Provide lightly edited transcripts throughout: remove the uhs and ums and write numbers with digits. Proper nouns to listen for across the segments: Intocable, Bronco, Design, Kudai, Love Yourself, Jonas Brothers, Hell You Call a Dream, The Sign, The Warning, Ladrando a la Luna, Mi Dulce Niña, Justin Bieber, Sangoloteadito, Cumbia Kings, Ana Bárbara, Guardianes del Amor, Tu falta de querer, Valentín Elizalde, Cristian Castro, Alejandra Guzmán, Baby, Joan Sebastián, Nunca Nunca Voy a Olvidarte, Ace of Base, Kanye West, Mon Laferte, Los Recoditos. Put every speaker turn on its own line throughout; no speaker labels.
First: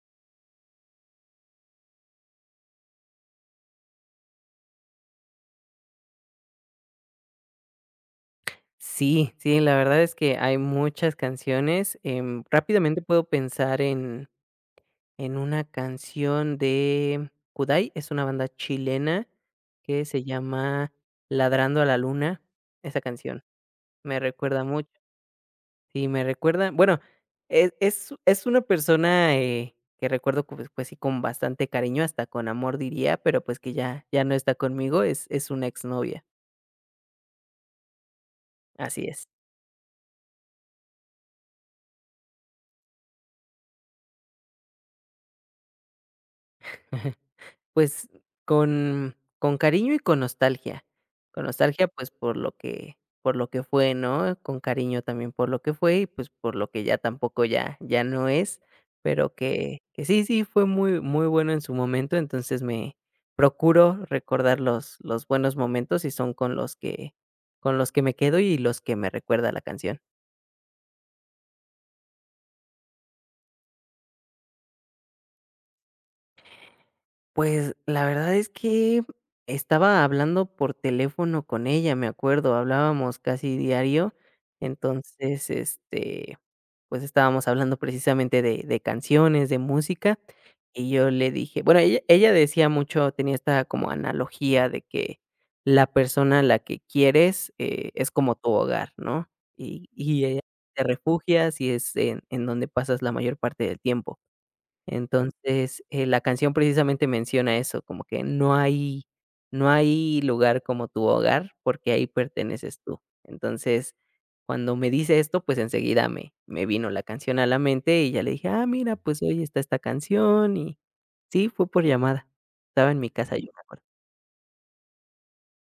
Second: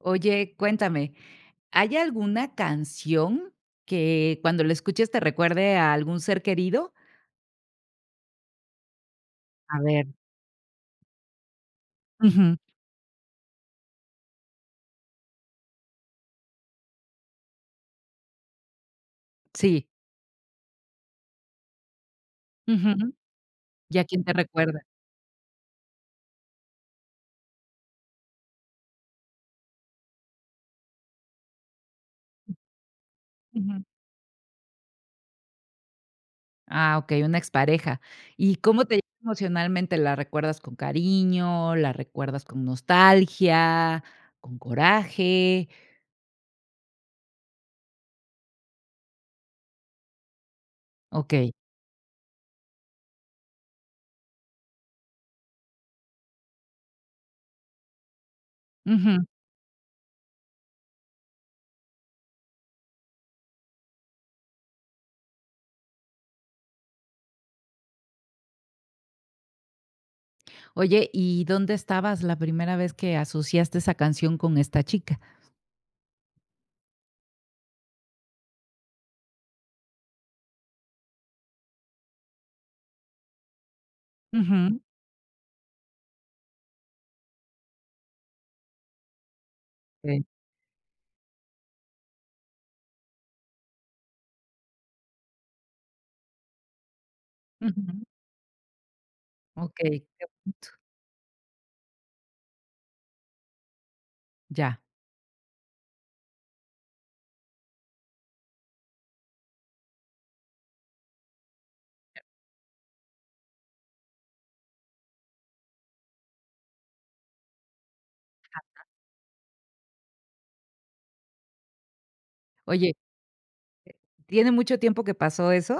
Oye, cuéntame, ¿hay alguna canción que cuando la escuches te recuerde a algún ser querido?
Sí, sí, la
A
verdad
ver,
es que hay muchas canciones,
ujú,
rápidamente puedo pensar en una canción de Kudai, es una banda chilena
sí,
que se llama Ladrando a la Luna. Esa
ujú,
canción
¿y a
me
quién te
recuerda
recuerda?
mucho, sí, me recuerda, bueno, es una persona, que recuerdo que, pues sí, con bastante cariño, hasta con amor diría, pero pues que
Ujú.
ya no está conmigo, es una exnovia,
Ah, okey, una expareja, ¿y cómo te
así
llega
es.
emocionalmente? ¿La recuerdas con cariño, la recuerdas con nostalgia, con coraje?
Pues, con cariño y con nostalgia. Con
Okey,
nostalgia, pues, por lo que fue, ¿no? Con cariño también por lo que fue y, pues, por lo que ya tampoco ya no es,
ujú.
pero que sí, sí, fue muy muy bueno en su momento. Entonces me procuro recordar los buenos momentos y son con los que me quedo y los que me recuerda la canción.
Oye, ¿y dónde estabas la primera vez que asociaste esa canción con esta chica?
Pues, la verdad es que estaba hablando por teléfono con ella, me acuerdo, hablábamos casi diario.
Ujú,
Entonces, pues, estábamos hablando precisamente de canciones, de música,
okey,
y yo le dije bueno, ella decía mucho, tenía esta como analogía de que la persona a la que quieres,
ujú,
es como tu hogar, ¿no? Y
okey,
y, te refugias y es en donde pasas la mayor parte del tiempo.
ya.
Entonces, la canción precisamente menciona eso, como que no hay lugar como tu hogar, porque ahí perteneces tú. Entonces, cuando me dice esto, pues enseguida me vino la canción a la mente y ya le dije: "Ah, mira, pues hoy está esta canción", y sí, fue por llamada. Estaba
Oye,
en mi casa, yo me acuerdo.
¿tiene mucho tiempo que pasó eso?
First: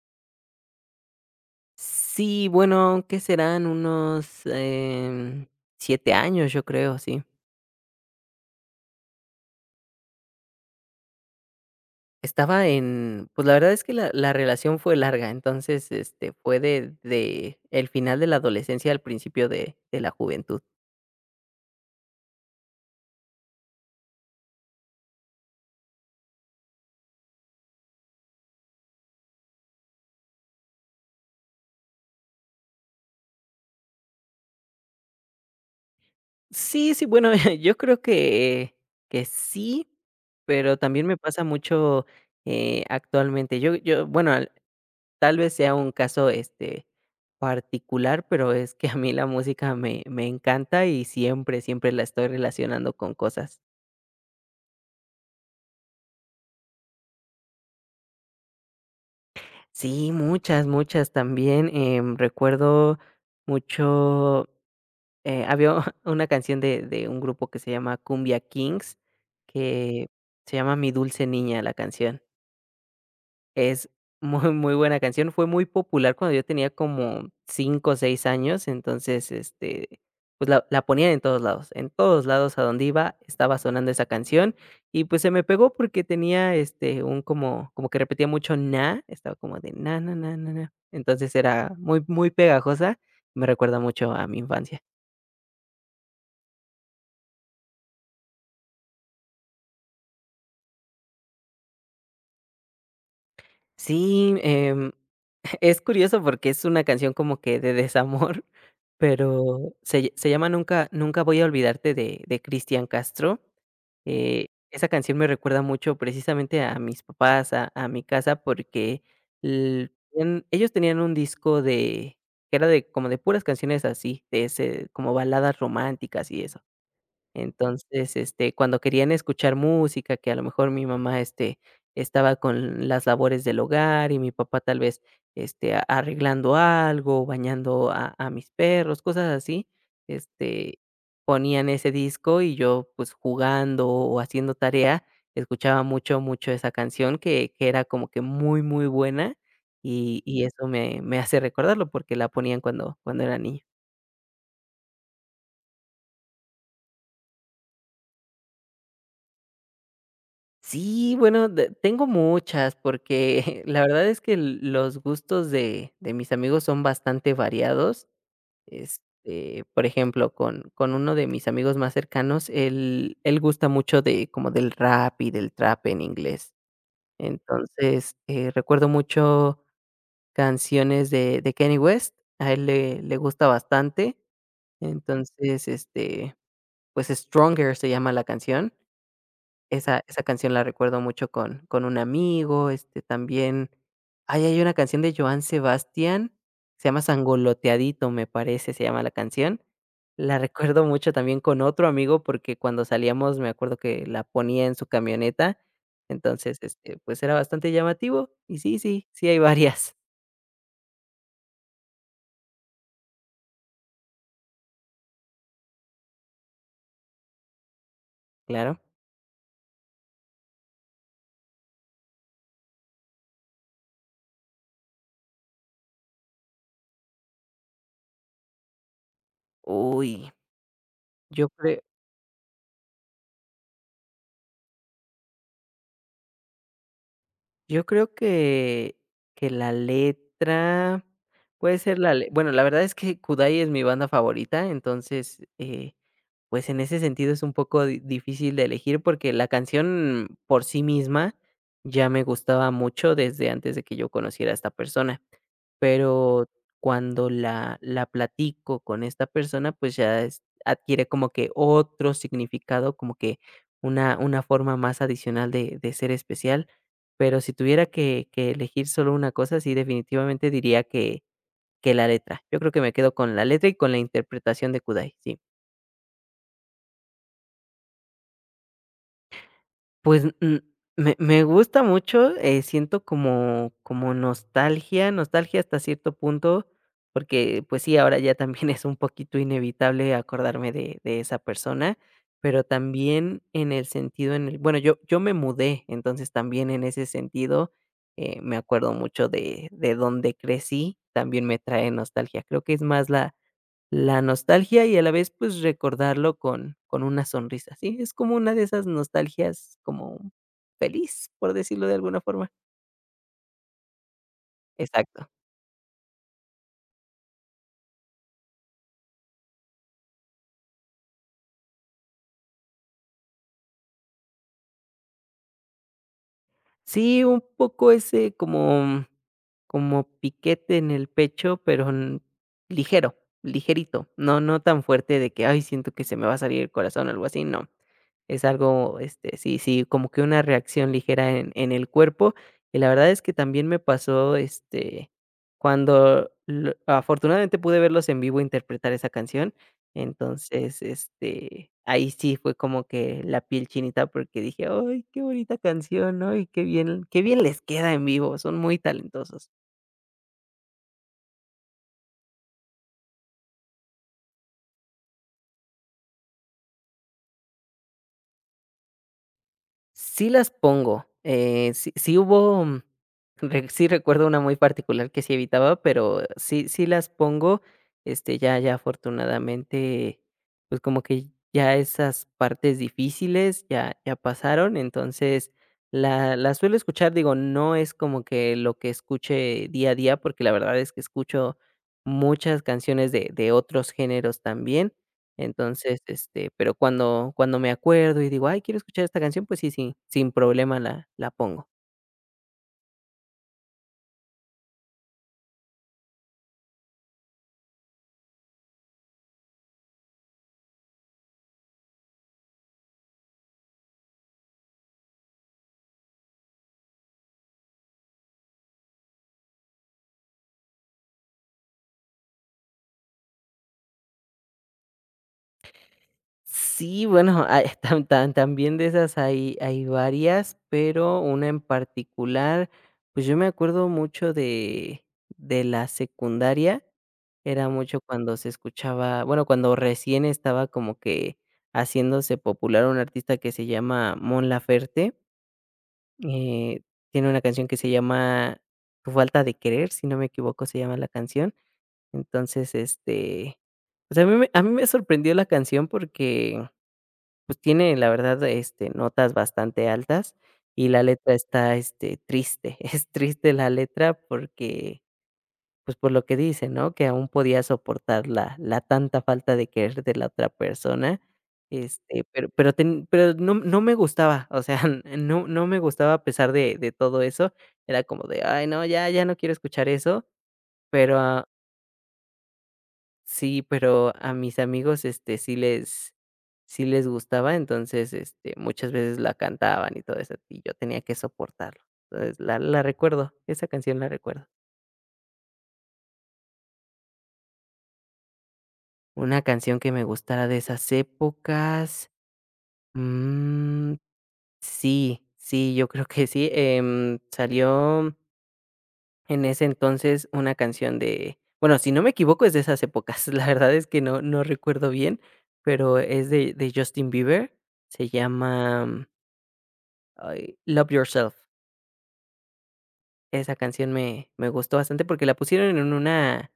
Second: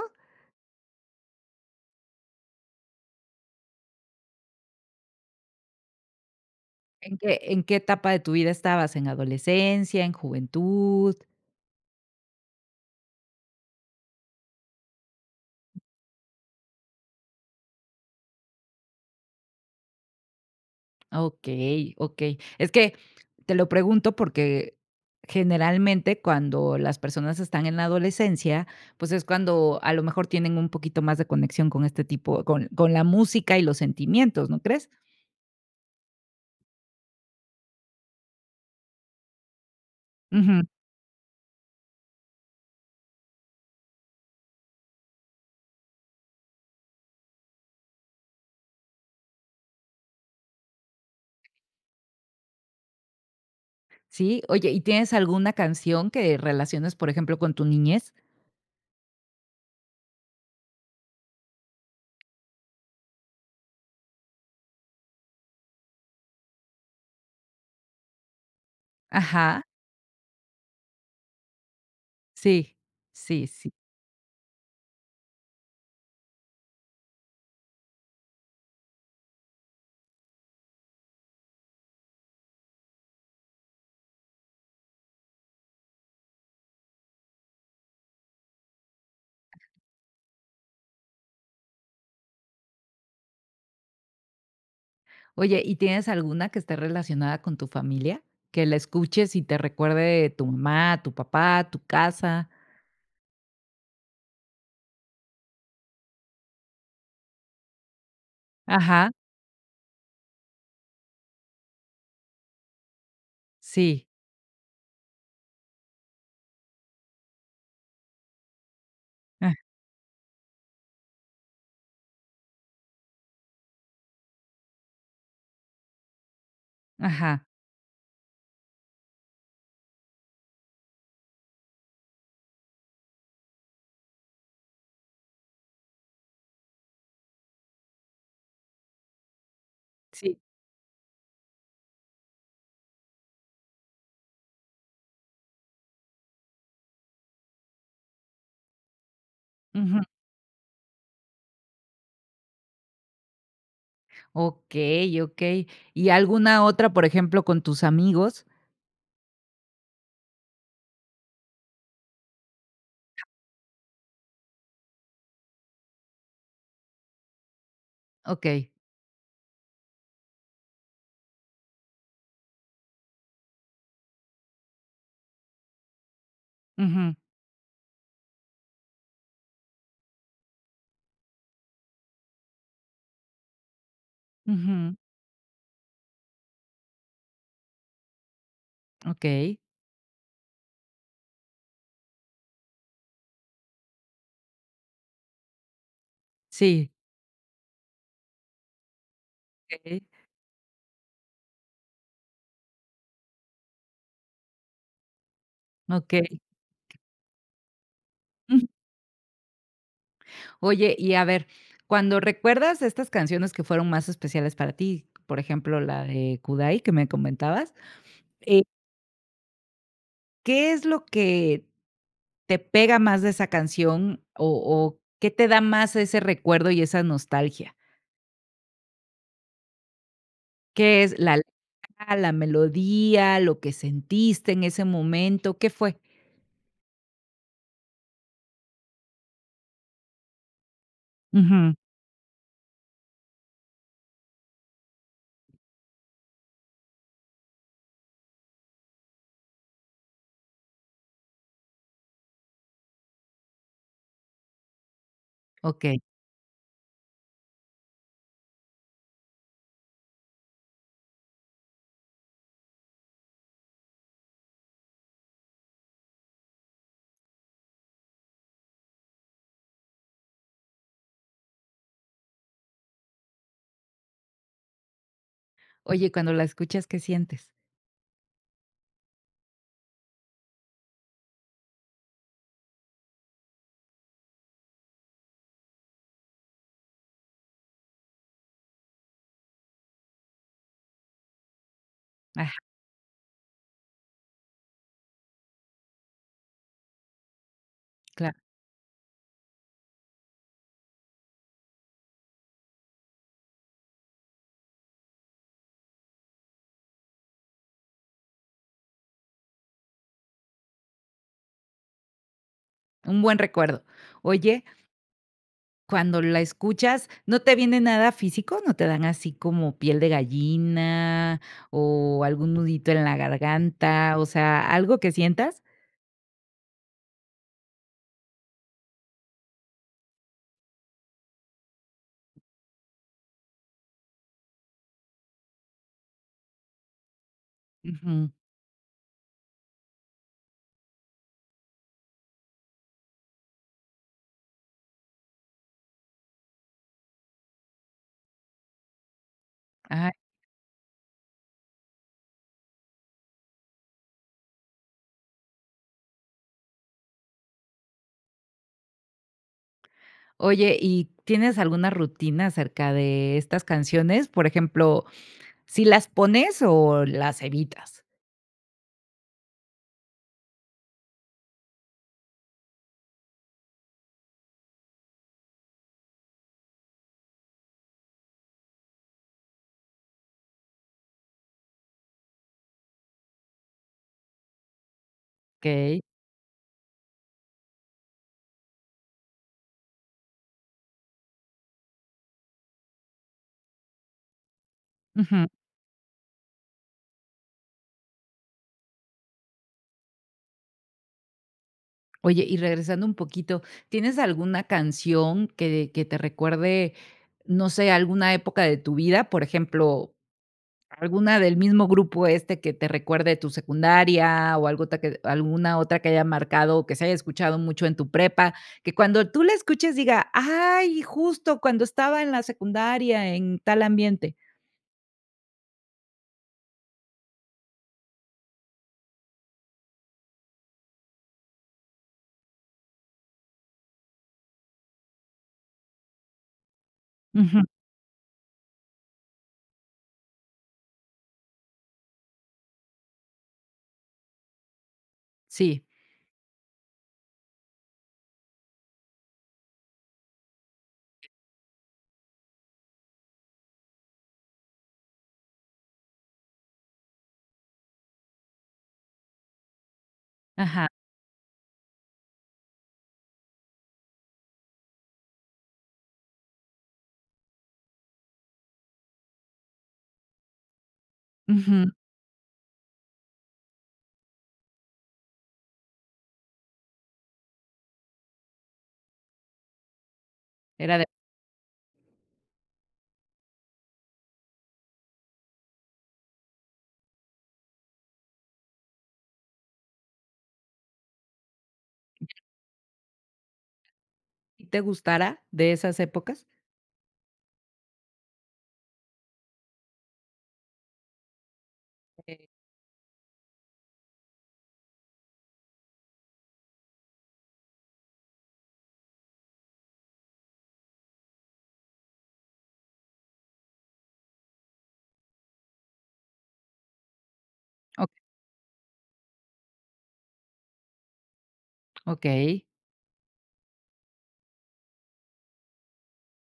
Sí, bueno, ¿qué serán? Unos, 7 años, yo creo, sí.
En qué etapa de tu vida estabas? ¿En adolescencia, en juventud?
Estaba en pues, la verdad es que la relación fue larga. Entonces, fue de el final de la adolescencia al principio de la juventud.
Okey, okey. Es que te lo pregunto porque generalmente cuando las personas están en la adolescencia, pues es cuando a lo mejor tienen un poquito más de conexión con este tipo con la música y los sentimientos, ¿no crees?
Sí, sí, bueno, yo creo que sí,
Ujú.
pero también me pasa mucho, actualmente. Yo, bueno, al tal vez sea un caso, particular, pero es que a mí la música me encanta y siempre, siempre la estoy relacionando con cosas.
Sí, oye, ¿y tienes alguna canción que relaciones, por ejemplo, con tu niñez?
Sí, muchas, muchas también, recuerdo mucho, había una canción de un grupo que se llama Cumbia Kings,
Ajá,
que se llama Mi Dulce Niña la canción.
sí, sí, sí.
Es muy, muy buena canción, fue muy popular cuando yo tenía como 5 o 6 años. Entonces, pues, la ponían en todos lados a donde iba estaba sonando esa canción y, pues, se me pegó porque tenía, un como que repetía mucho na, estaba como de na, na, na, na, na, entonces era muy, muy pegajosa, me recuerda mucho a mi infancia.
Oye, ¿y tienes alguna que esté relacionada con tu familia? Que la escuches y te recuerde tu mamá, tu papá, tu casa.
Sí, es curioso porque es una canción como que de desamor,
Ajá,
pero se llama Nunca Nunca Voy a Olvidarte de Cristian Castro.
sí.
Esa canción me recuerda mucho precisamente a mis papás, a mi casa, porque
Ah,
l en ellos tenían un disco de que era de como de puras canciones así, de ese como baladas románticas y eso.
ajá,
Entonces, cuando querían escuchar música, que a lo mejor mi mamá, estaba con las labores del hogar y mi papá tal vez, a arreglando algo, bañando a mis perros, cosas así,
sí.
este, ponían ese disco y yo, pues, jugando o haciendo tarea, escuchaba mucho, mucho esa canción que era como que muy, muy buena
Ujú.
y eso me hace recordarlo porque la ponían cuando era niña.
Okey, okey. ¿Y alguna otra, por ejemplo, con tus amigos?
Sí, bueno, de tengo muchas, porque la verdad es que los gustos de mis amigos son bastante variados.
Okey.
Por ejemplo, con uno de mis amigos más cercanos, él gusta mucho de como del rap y del trap en inglés.
Ujú,
Entonces, recuerdo mucho canciones de Kanye West, a él le gusta bastante.
ujú.
Entonces, pues, Stronger se llama la canción.
Okey.
Esa canción la recuerdo mucho con un amigo, también, ay, hay una canción de Joan Sebastián, se
Sí,
llama Sangoloteadito, me parece, se llama la canción.
okey,
La recuerdo mucho también con otro amigo, porque cuando salíamos me acuerdo que la ponía en su camioneta.
okey.
Entonces, pues, era bastante llamativo. Y
Mm.
sí, sí, sí hay varias,
Oye, y a ver, cuando recuerdas estas canciones que fueron más especiales para ti, por ejemplo, la de Kudai que me comentabas, eh,
claro.
¿qué es lo que te pega más de esa canción o qué te da más ese recuerdo y esa nostalgia?
Uy,
¿Qué es la
yo cre
letra, la melodía, lo que sentiste en ese momento? ¿Qué fue?
yo creo que la letra
Ujú,
puede ser la le bueno, la verdad es que Kudai es mi banda favorita. Entonces, pues, en ese sentido es un poco di difícil de elegir, porque la canción por sí misma ya me gustaba mucho desde antes de que yo conociera a esta persona,
okey.
pero cuando la platico con esta persona, pues, ya es adquiere como que otro significado, como que una forma más adicional de ser especial. Pero si tuviera que elegir solo una cosa, sí, definitivamente diría que la letra. Yo creo que me quedo con la letra y con la interpretación de Kudai, sí.
Oye, cuando la escuchas, ¿qué sientes?
Pues, me gusta mucho, siento como nostalgia hasta cierto punto, porque, pues sí, ahora ya también es un poquito inevitable acordarme de esa persona,
Ajá,
pero también en el sentido en el bueno, yo me mudé. Entonces también en ese sentido,
claro,
me acuerdo mucho de dónde crecí, también me trae nostalgia. Creo que es más la nostalgia y a la vez, pues, recordarlo con una sonrisa, sí, es como una de esas nostalgias como feliz, por decirlo de alguna forma.
un buen recuerdo. Oye,
Exacto.
cuando la escuchas, ¿no te viene nada físico? ¿No te dan así como piel de gallina o algún nudito en la garganta? O sea, ¿algo que sientas?
Sí, un poco ese como piquete en el pecho, pero n ligero, ligerito, no tan fuerte de que: "Ay, siento que se me va a salir el corazón", o algo así, no.
Ujú.
Es algo, sí, sí, como que una reacción ligera en el cuerpo. Y la verdad es que también me pasó, cuando lo afortunadamente pude verlos en vivo interpretar esa canción. Entonces, ahí sí fue como que la piel chinita porque dije: "Ay, qué bonita canción, ¿no? Y qué bien les queda en vivo, son muy talentosos".
Oye, ¿y tienes alguna rutina acerca de estas canciones? Por ejemplo, ¿si las pones o las evitas?
Sí las pongo, sí sí hubo, re sí recuerdo una muy particular que sí evitaba, pero sí sí las pongo. Ya afortunadamente, pues, como que ya esas partes difíciles ya pasaron. Entonces,
Okey.
la suelo escuchar, digo, no es como que lo que escuche día a día, porque la verdad es que escucho muchas canciones de otros géneros también.
Ujú.
Entonces, pero cuando me acuerdo y digo: "Ay, quiero escuchar esta canción", pues sí, sí, sin problema la pongo.
Oye, y regresando un poquito, ¿tienes alguna canción que te recuerde, no sé, alguna época de tu vida? Por ejemplo, ¿alguna del mismo grupo este que te recuerde tu secundaria o algo ta que alguna otra que haya marcado o que se haya escuchado mucho en tu prepa? Que cuando tú la escuches diga: "Ay, justo cuando estaba en la secundaria en tal ambiente".
Sí, bueno, también de esas hay varias, pero una en particular, pues yo me acuerdo mucho de la secundaria,
Ujú,
era mucho cuando se escuchaba, bueno, cuando recién estaba como que haciéndose popular un artista que se llama Mon Laferte.
sí,
Eh, tiene una canción que se llama Tu falta de querer, si no me equivoco, se llama la canción. Entonces, pues, a mí me sorprendió la canción porque, pues, tiene, la verdad, notas bastante altas
ajá,
y la letra está, triste. Es triste la letra porque pues, por lo que dice, ¿no? Que aún podía soportar la tanta falta de querer de la otra persona.
ujú.
Pero no me gustaba, o sea, no me gustaba a pesar de todo eso, era como de: "Ay, no, ya no quiero escuchar eso",
Era de
pero a sí, pero a mis amigos, sí les gustaba. Entonces, muchas veces la cantaban y todo eso, y yo tenía que soportarlo. Entonces, la recuerdo, esa canción la recuerdo.
¿Y te gustará de esas épocas?
Una canción que me gustara de esas épocas.
Eh,
Mm, sí, sí, yo creo que sí, salió en ese entonces una canción de bueno, si no me equivoco, es de esas épocas, la verdad es que no recuerdo bien, pero es de Justin Bieber,
o
se llama, ay, Love Yourself.
okey,
Esa canción me gustó bastante porque la pusieron en una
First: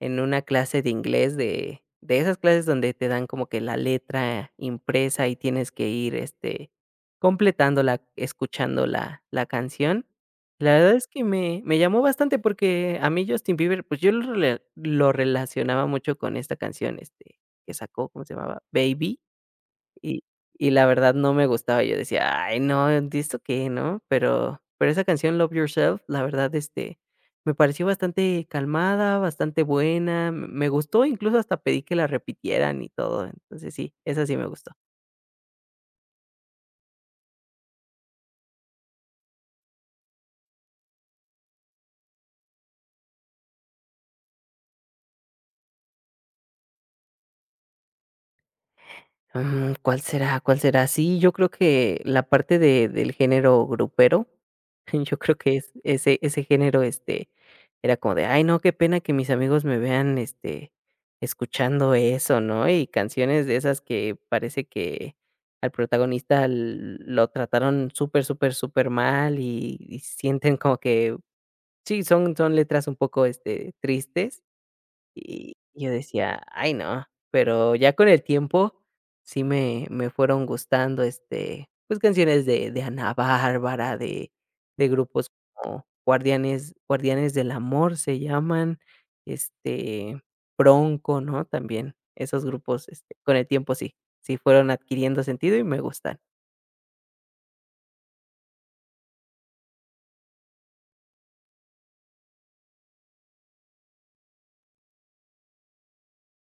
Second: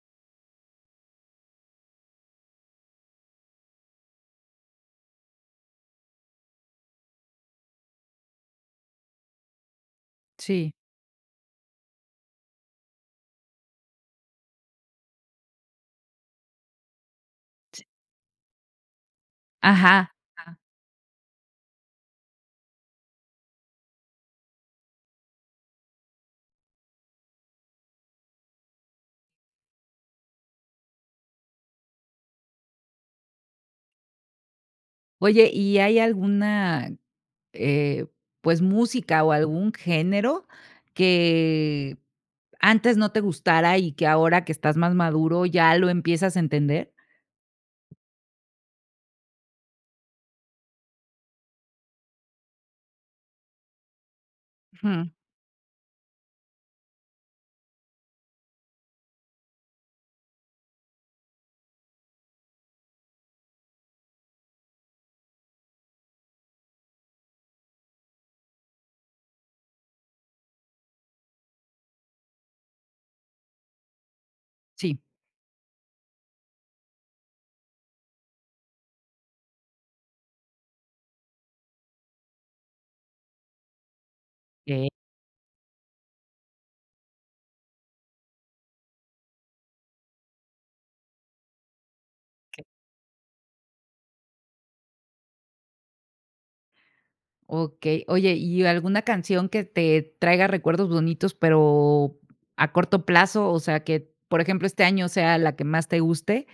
clase de inglés de esas clases donde te dan como que la letra impresa y tienes que ir, completándola, escuchando la canción. La
sí,
verdad es que me llamó bastante porque a mí Justin Bieber, pues, yo lo relacionaba mucho con esta canción, que
sí.
sacó, ¿cómo se llamaba? Baby.
Ajá,
Y
ajá.
y la verdad no me gustaba, yo decía: "Ay no, ¿de esto qué?", ¿no? Pero esa canción Love Yourself, la verdad, me pareció bastante calmada, bastante buena, me gustó, incluso hasta pedí que la repitieran y todo, entonces sí, esa sí me gustó.
Oye, ¿y hay alguna eh, pues, música o algún género que antes no te gustara y que ahora que estás más maduro ya lo empiezas a entender?
¿Cuál será? ¿Cuál será? Sí, yo creo que la parte de del género grupero,
Ujú,
yo creo que es ese género. Era como de: "Ay, no, qué pena que mis amigos me vean, escuchando eso", ¿no? Y canciones de esas que parece que al protagonista l lo trataron súper, súper, supermal y sienten como que sí, son letras un poco, tristes,
sí.
y yo decía: "Ay, no". Pero ya con el tiempo sí me fueron gustando. Pues, canciones de Ana Bárbara, de
Okey,
grupos como Guardianes del Amor se llaman, este, Bronco, ¿no? También esos grupos, con el tiempo sí fueron adquiriendo sentido y me gustan.
okey. Oye, ¿y alguna canción que te traiga recuerdos bonitos, pero a corto plazo? O sea, que, por ejemplo, este año sea la que más te guste.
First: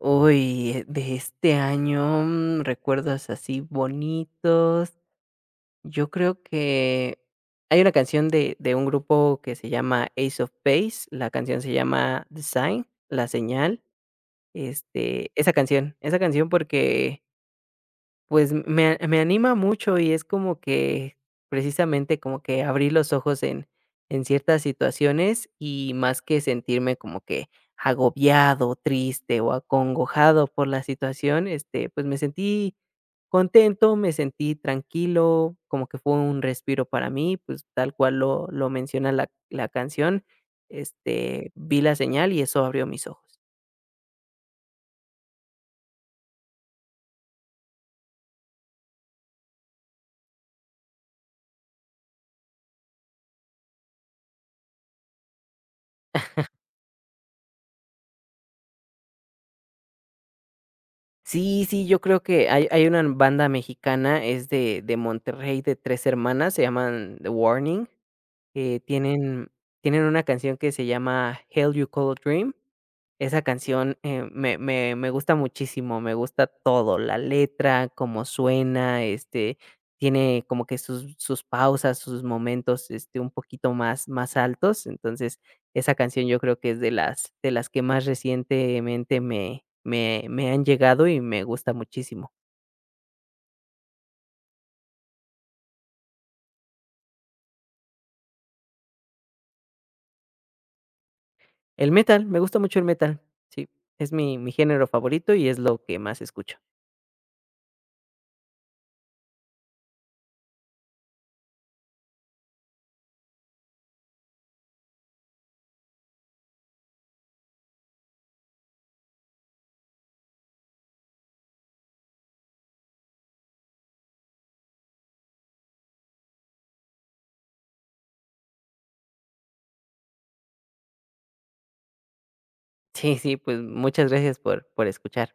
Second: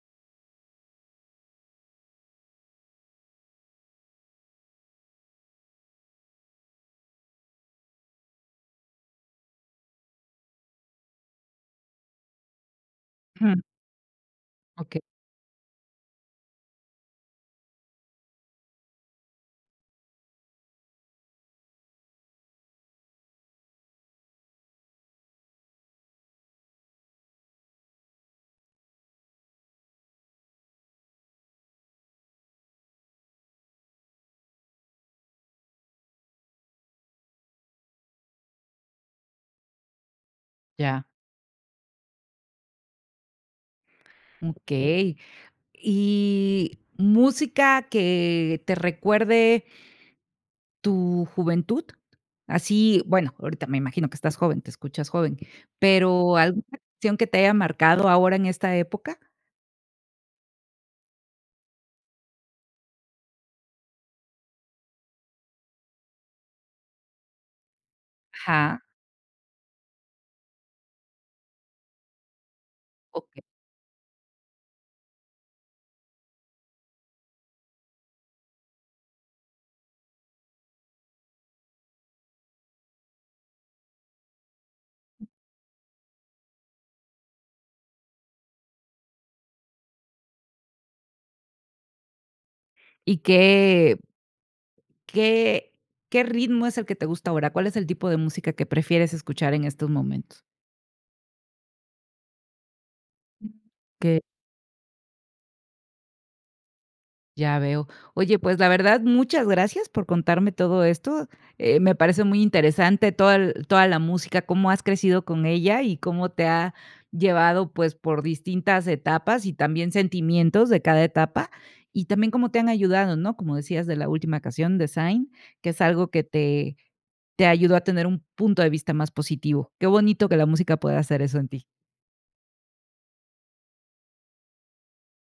Uy, de este año, recuerdos así bonitos. Yo creo que hay una canción de un grupo que se llama Ace of Base, la canción se llama The Sign, La
Ujú,
Señal.
okey,
Esa canción, porque pues me anima mucho y es como que precisamente como que abrí los ojos en ciertas situaciones y más que sentirme como que agobiado, triste o acongojado por la situación. Pues me sentí contento, me sentí tranquilo, como que fue un respiro para mí, pues tal cual lo menciona la canción.
ya.
Vi la señal y eso abrió mis ojos.
Okey. Y música que te recuerde tu juventud, así, bueno, ahorita me imagino que estás joven, te escuchas joven, pero, ¿alguna canción que te haya marcado ahora en esta época?
Sí, sí, yo creo que hay una banda mexicana, es de Monterrey, de 3 hermanas, se llaman The Warning. Eh,
Ajá,
tienen tienen una canción que se llama Hell You Call a Dream.
ok
Esa canción, me gusta muchísimo, me gusta todo, la letra, cómo suena. Tiene como que sus pausas, sus momentos, un poquito más altos. Entonces, esa canción yo creo que es de las que más recientemente me han llegado y me gusta muchísimo.
¿Y qué qué qué ritmo es el que te gusta ahora? ¿Cuál es el tipo de música que prefieres escuchar en estos momentos?
El metal, me gusta mucho el metal.
Mm.
Sí, es mi género favorito y es lo que más escucho.
Ya veo. Oye, pues la verdad, muchas gracias por contarme todo esto. Me parece muy interesante toda, el- toda la música, cómo has crecido con ella y cómo te ha llevado pues por distintas etapas y también sentimientos de cada etapa y también cómo te han ayudado, ¿no? Como decías de la última canción, Design, que es algo que te ayudó a tener un punto de vista más positivo. Qué bonito que la música pueda hacer eso en ti.
Sí, sí, pues muchas gracias por escuchar.